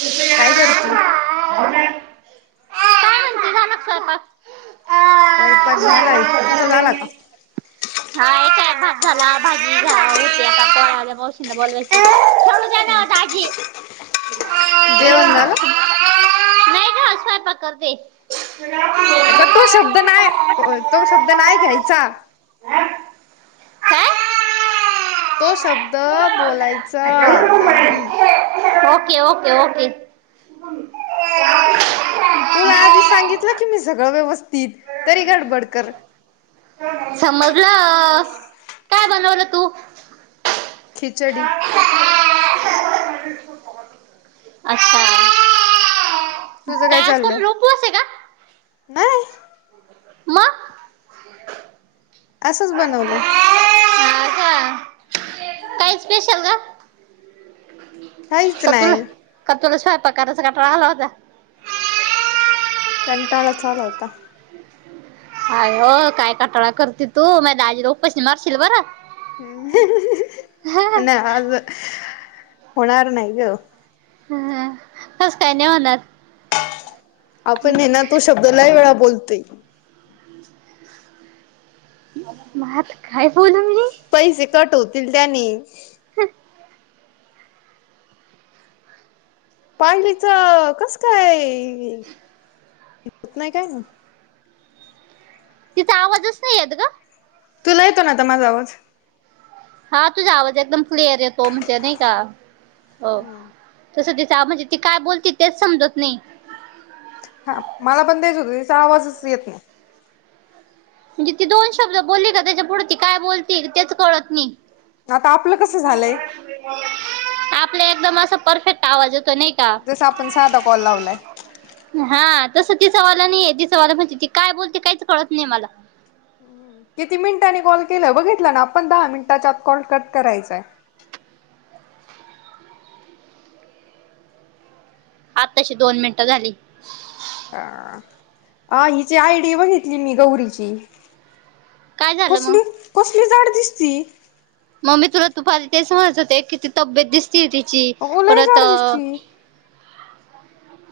हो [inaudible] काय करते? ह. [unintelligible] स्वयपाक झालायं, स्वयंपाक तूझा झाला का? हा. हे काय भात झाला, भाजी झा होत्या तवर आल्या मावशी. [unintelligible] खेळू द्या ना ओ दाजी. जेवण झालं नाही गं, स्वयपाक करते. ह. अग तो शब्द नाही तो शब्द नाही घ्यायचा. तो शब्द बोलायचा नाही. Okay okay. ओके. तुला आधी सांगितलं की मी सगळं व्यवस्थित तरी गडबड कर. समजल काय बनवलं तू? खिचडी. अच्छा. तुझं काय आज चाललंय, कोण उपवास आहे का नाही. मग असंच बनवलय, काय स्पेशल ग. काहीच कतूला नाही कतुला स्वयपाक करायचा कटाळा आला होता. कंटाळा आला होता. अय हो काय कटाळा करते तू मग दजी र उपशी मारशील बर, ् नाही आज होणार नाही ग. ह तस काय नाही होणार. आपण हे ना तो शब्द लही वेळा बोलतोय. हम्. मात काय बोल म्हे [inaudible] पैसे कट होतील त्याने ह. पाहिलीच कसं काय होत नाही काय ना. तिचा आवाजच नाही येत ग. तुला येतो ना आ माझा आवाज हा तुझा आवाज एकदम क्लिअर येतो म्हणजे नाही का हो, तसं तिस म्हणजे ती काय बोलते तेच समजत नाही. हा मला पण द्यायच होतं त्याचा आवाजच येत नाही. म्हणजे ती दोन शब्द बोलली का त्याच्या पुुढती काय बोलतील तेच कळत नाही. आता आपलं कसं झालंय आपला एकदम अस परफेक्ट आवाज यतो नाही. का जस आपण साधा कॉल लावलाय. हा तसं तिचावाला नाहीय तिचावाला म्हणजे ती काय बोलते काहीच कळत नाही मला. किती मिनिटांनी कॉल केलं बघितलं ना आपण दहा मिनिटाच्या आत कॉल कट करायचाय. आता तशी दोन मिनिटं झाली. अ अ हिची आयडीिया बघितली मी गौरीची काय झालं मग कसली कसली झाड दिसती. मम्मी तुला तू फली तेच म्हणात होते किती तब्येत दिसती तिची ओलाही परत जाड दिसती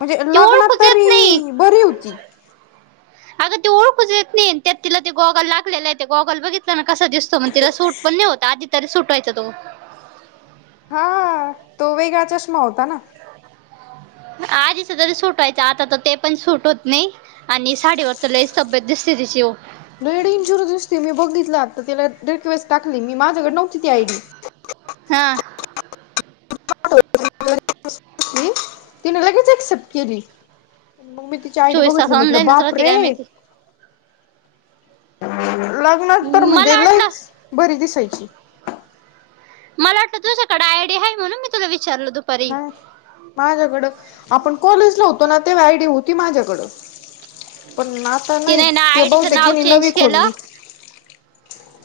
म्हणजे ती लग्नात ओळखूच येत नाही तरी बरी होती. अगं त ओळखच येत नाही त्यात तिला ते गॉगल लागले आहे ते गॉगल बघितलं ना कं दिसतो मग तिला सूट पण नव होत आध तरी सुटवायचं तो हा तो वेगळा चष्मा होता ना. आधीच तरी सुटवायचं आता तर ते पण सुूट होत नाही. आणि साडीवररत ल तब्येत दिस तिची डी इनशरसते मी बघितला तर त्याला डेळेस टाकली मी माझ्याकडे नव्हती ती आयडी. हा. तिने लगेच एक्सेप्ट केली मग चोवीस तास ऑनलाईनच राहते काय मी माहिती त [inaudible] हम्. म्हणजे लच बरी दिसायची. मला वाटतं तुझ्याकडे आयडी आहे म्हणून मी तुला विचारल तो नाही. माझ्याकड आपण कॉलेजला होतो ना ते आयडी होती माझ्याकड पण आता नाही तिने ना ते आयडीचं बहुतेक नाव तिने चेंज नवी केलं. खोलली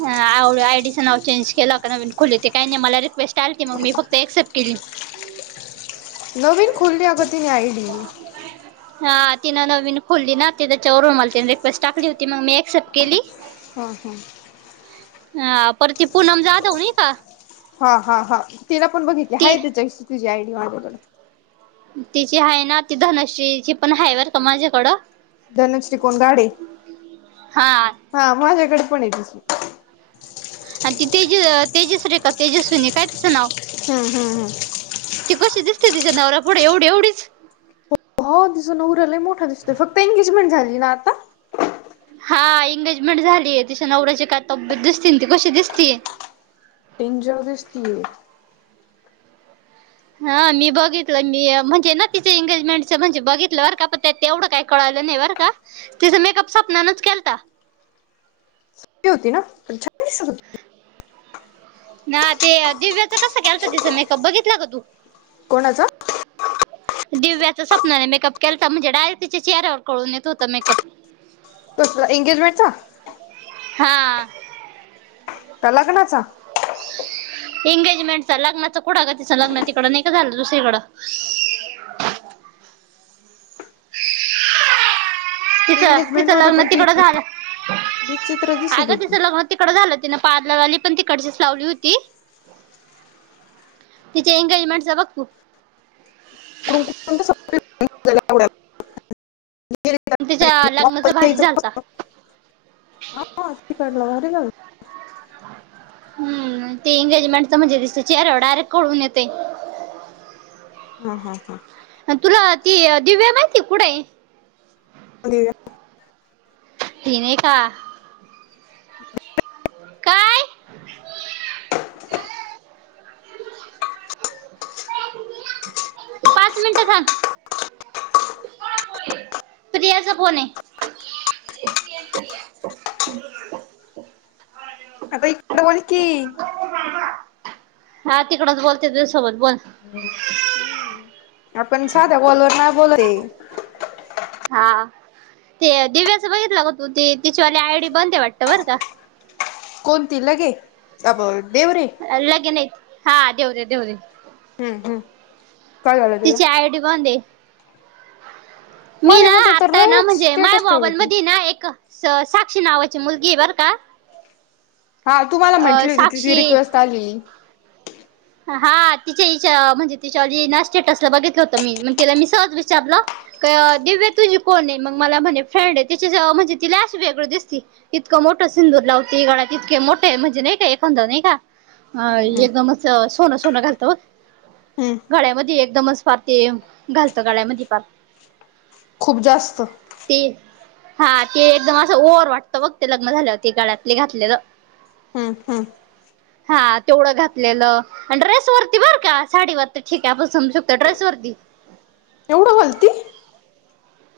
ह आवड आयडीचं नाव चेंज केलं का नवीन खुले हो ते काही नाही मला रिक्वेस्ट आली त मग मी फक्त क्सेप्ट केली. नवीन खुल्ल्या अगतीने आयडी. हा तिनं नवीन खोलली ना त त्याच्यावरून मला तिने रिक्वेस्ट टाकली होती मग मी ऍक्सेप्ट केली. हा हा. हा पर ते पुूनम जादा होणे का? हा हा हा तिला पण बघितली हा ती त्याच्या तुझी आयडी माझ्याकड. तिची आहे ना ती धनश्रीची पण ह वर का माझ्याकडं. धनश्री कोोण गाडे हा हा माझ्याकडे पण य तस. आणि ती तेजस तेजस रे का तेजस्विनी काय तिचं नाव हा हा हा. तेी कसे दिसते तिच्या नावला पुढे एवढी एवढीच हो दिसून उरलंय मोठा दिसतोय फक्त एंगेजमेंट झाली ना आता हा एंगेजमेंट झालीय तिच्या नवऱ्याची काय तब्येत दिसती ती कशी दिसती. टेन जर दिस ती आहे. हा मी बघितलं मी म्हणजे ना तिच एंगेजमेंटच म्हणजे बघितलं बर का पण त्या तेवढं काय? कळालं नाही बर का तिथं मेकअप स्वप्नच केलता. होती ना हो. ना ते दिव्याच कस घ्यालच तसं मेकअप बघितला ग तू कोणाचा? दिव्याच स्वपनाने मेकअप केय तर म्हणजे डायेक्टच्या चेहऱ्यावर कळून येत होतं मेकअप तुस एंगेजमेंटचा हा. त्या लग्णाचा एंगेजमेंटच लग्नाच कुठं का तिच लग्न तिकड नाही का झालं दुसरीकडं तिचं एंगेजमेंट तिचं मध्ये लग्न पण ती तिकडं झालं विचित्र अ दिसत ग होती तिचं लग्न. तिकड झालं त ना प्लर आली पण तिकडचीच लावली होती. तिचे एंगेजमेंट ज बघ तू. [inaudible] त्याच्या वापस लग्नाचा भाजी झालता. हाशी काढला घरी गल. हम् ते एंगेजमेंटच म्हणजे दिस चेहर्या डायरेक्ट कळून येते. हम हा हा. तुला ती दिव्या माहिती कुठं आहे. हो. नती नाही का? ह. काय? पाच मिनिट थांब. प्रया चा फोन हाय. अ त इकठ बोल की हा तिकडंच बोलते तुझ्यसोबत बोल. आपण साध कल नाही बोल. हा ते दिव्याचं बघितलं ग तू ते तिच्यावाली आयडी बंद आहे वाटत बरं का? कोणती लगे अ देवरे लगेन हा देऊ दे देऊ दे. हम्म हम्म. काय झालं तिला तिची आयडी बने. मी मध्ये ना मध्ये तर आत्ताय ना लयच म्हणजे माय स्टेटस ठेवत बाॉबल होती मध ना एक साक्षी नावाची मुलगी आहे बर का? हा तू मला अ म्हटली होती तिझी साक्षी रिक्वेस्ट आली. हा तिच्याच्या म्हणजे तिच्यावरी ना स्टेटसला बघितलं होत मी म तिला मी सहज विचारलं. दिव्य तुझी कोण आहे मग मला म्हणे फ्रेंड आहे तिच्या म्हणजे तिला अं वेगळं दिसते. इतकं मोठं सिंदूर लावती गड्यात इतके मोठे म्हणजे नाही का एखादा नाही का? हा हम्म हम्म एकदमच सोनं सोनं घालतं. हम्म गळ्यामध्ये एकदमच फार ते घालतं गळ्यामध्ये फार खूप जास्त. तीन हा ते एकदम असं ओर वाटत बघते लग्न झाल्या होती गळ्यातले घातलेलं. हा हम. हा तेवढं घातलेलं. आणि ड्रेस वरती बर का साडीवर तर ठीक आहे आपण समजू शकतो ड्रेस वरती. एवढं बोलती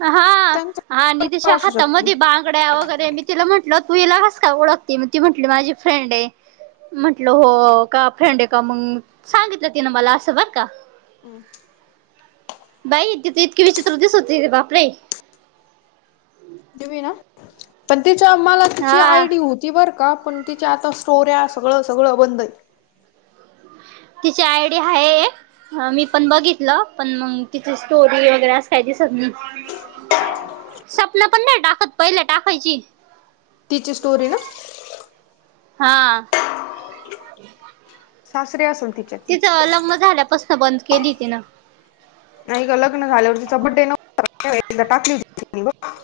हा हा नितीश त्यांच्या असू हात म शकते बांग. ड वगैरे मी तिला म्हट तू हिला घस का ओळखते मी ती म्हटली माझी फ्रेंड आहे. म्हंटलं हो का फ्रेंड आहे का मग सांगितलं तिनं मला असं बर का? हम्. बाई त इतकी विचित्रतीच होती बापडे ना पण तिच्या मला तिची हा आयडी होती बरं का पण तिच्या आता स्टोऱ्या सगळं सगळं बंद आहे. तिची आयडी आहे एक अ मी पण बघितलं पण मग तिची स्टोरी वगैरे काय दिस. स्वप्नापण नाही टाकत पहिले टाकायची. तिची स्टोरी ना. हा. सासरे असं. तिचं लग्न झाल्यापासन बंद केली तिनं. नाही ग लग्न झाल्यावर तिचा बड्डे नव्हता एकदा टाकली हो त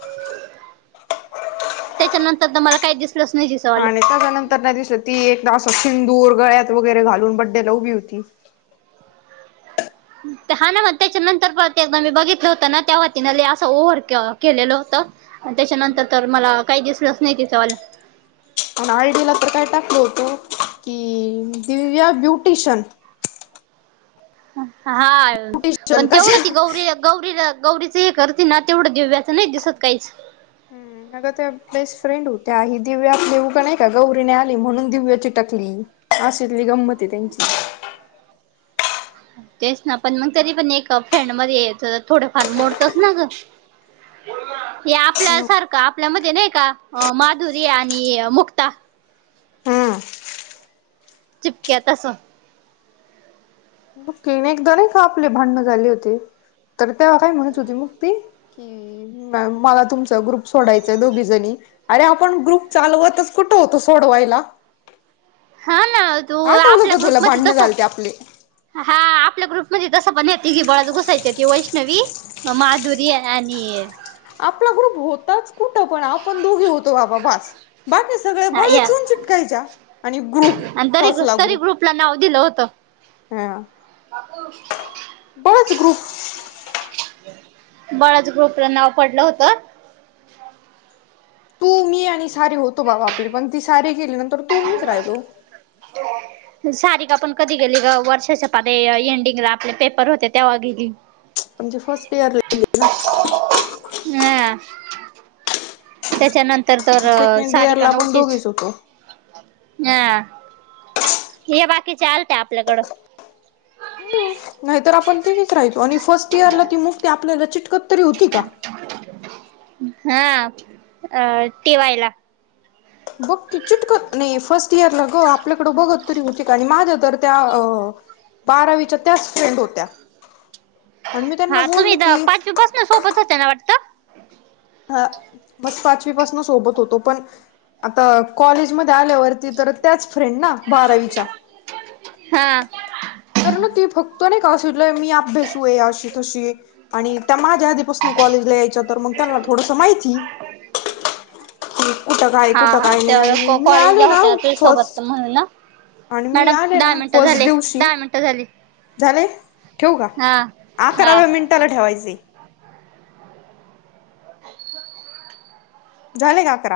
त्याच्या नंतर तर मला काही दिसलच नाही दिस. आणि त्याच्यानंतर नाही दिसलं ती एकदा असं सिंदूर गळ्यात वगैरे घालून बड्डे ला उभी होती. हा ना मग त्याच्यानंतर प ते एकदा मी बघितलं होतं ना त्या वतीिने ल असं ओव्हर केलेलं होतं. त्याच्यानंतर तर मला काही दिसलंच नाही तिचावालं पण आयडीला तर काय टाकल होतं की दिव या ब्युटिशयन हा ब्युटिशन पण तेवढं कशा ती गौरी गौरीला गौरीचे एक हरती ना तेवढं दिव्याचं नाही दिसत काहीच हम्म. अग त्या बेस्ट फ्रेंड होत्या ह दिव्या आपले उगा नाही का गौरीने आली म्हणून दिव्या चिटकली. अशीली गंमती त्यांची तेच ना पण मग तरी पण एक फ्रेंड मध्येच थोडंफार मोडतस ना ग. हे आपल्या सारखं आपल्या मध्ये नाही का माधुरी आणि मुक्ता हम्म चिपक्या तसो. मगीने एकदार एक का आपले भांडण झाले होते तर तेव्हा काय म्हणत होती मग तेी की मला तुमचा ग्रुप सोडायचंय दोघी जणी अरे आपण ग्रुप चालवतच कुठं होतो सोडवायला हा ना तू आठवलं आपल्या का ग्रुप तुला म भांडणं तस. झालते आपले हा आपल्या ग्रुप मध्ये तसं पण य तिघी बाळाात घुसायची ती वैष्णवी माधुरी आणि आपला ग्रुप होताच. कुठं पण आपण दोघी होतो बाबा बास बाकी सगळे हा बळे या चून चिटकायच्या. आणि ग्रुप आणि तरी कसला तरी ग्रुप ग्रुपला नाव हा. माकूष बडंच ग्रुप. बळाच ग्रुपला नाव पडलं होतं. तू मी आणि सारीे होतो बाबा आपली पण ती सारी केली नंतर तू मीच राहिलो. सारीख आपण कधी गेली ग वर्षाच्या पाले एंडिंगला आपले पेपर होते त्या वागे. म्हणजे फर्स्ट इयर लली ना. हम. त्याच्यानंतर तर सेकंड सारिका इयरला आपण नव्हतीच. दोघीच होतो. हा हे बाकी चालत आपल्याकडं. नाहीतर आपण तिच राहतो आणि फर्स्ट इयरला ती मुक्ती आपल्याला चिटकत तरी होती का? हा अ ठेवायला बघ चिटक नाही फर्स्ट इयर ला ग आपल्याकड बघत तरी उच आणि माझ्या दर. त्या बारावीच्या त्याच फ्रेंड होत्या. आणि मी त्यांना बोलली की सोपच आहेना वाटतं. ह म पाचवीपसून सोबत होतो पण आता कॉलेजमध्येध्ये आल्यावरती तर त्याच फ्रेंड ना बारावीच्या हा. तर ना ती फक्त नाही काल मी अभ्यासू आहे अशी तशी आणि त्या माझ्या आधीपासून कॉलेजला यायच तर मग त्यांना थोडस माहिती क कुठं काय हा कुठं हा काय नाही त्या आणि मी आले कॉलेजला ना होत्या तुझ फस् सोबत म्हणून ना आणि मी मॅडम आले ना दहा मिनटं फस्ट झाले दिवशी दहा मिनटं झाली झालेय ठेव का हा हा अकराव्या मिनिटाला ठेवायचे. झाले काकरा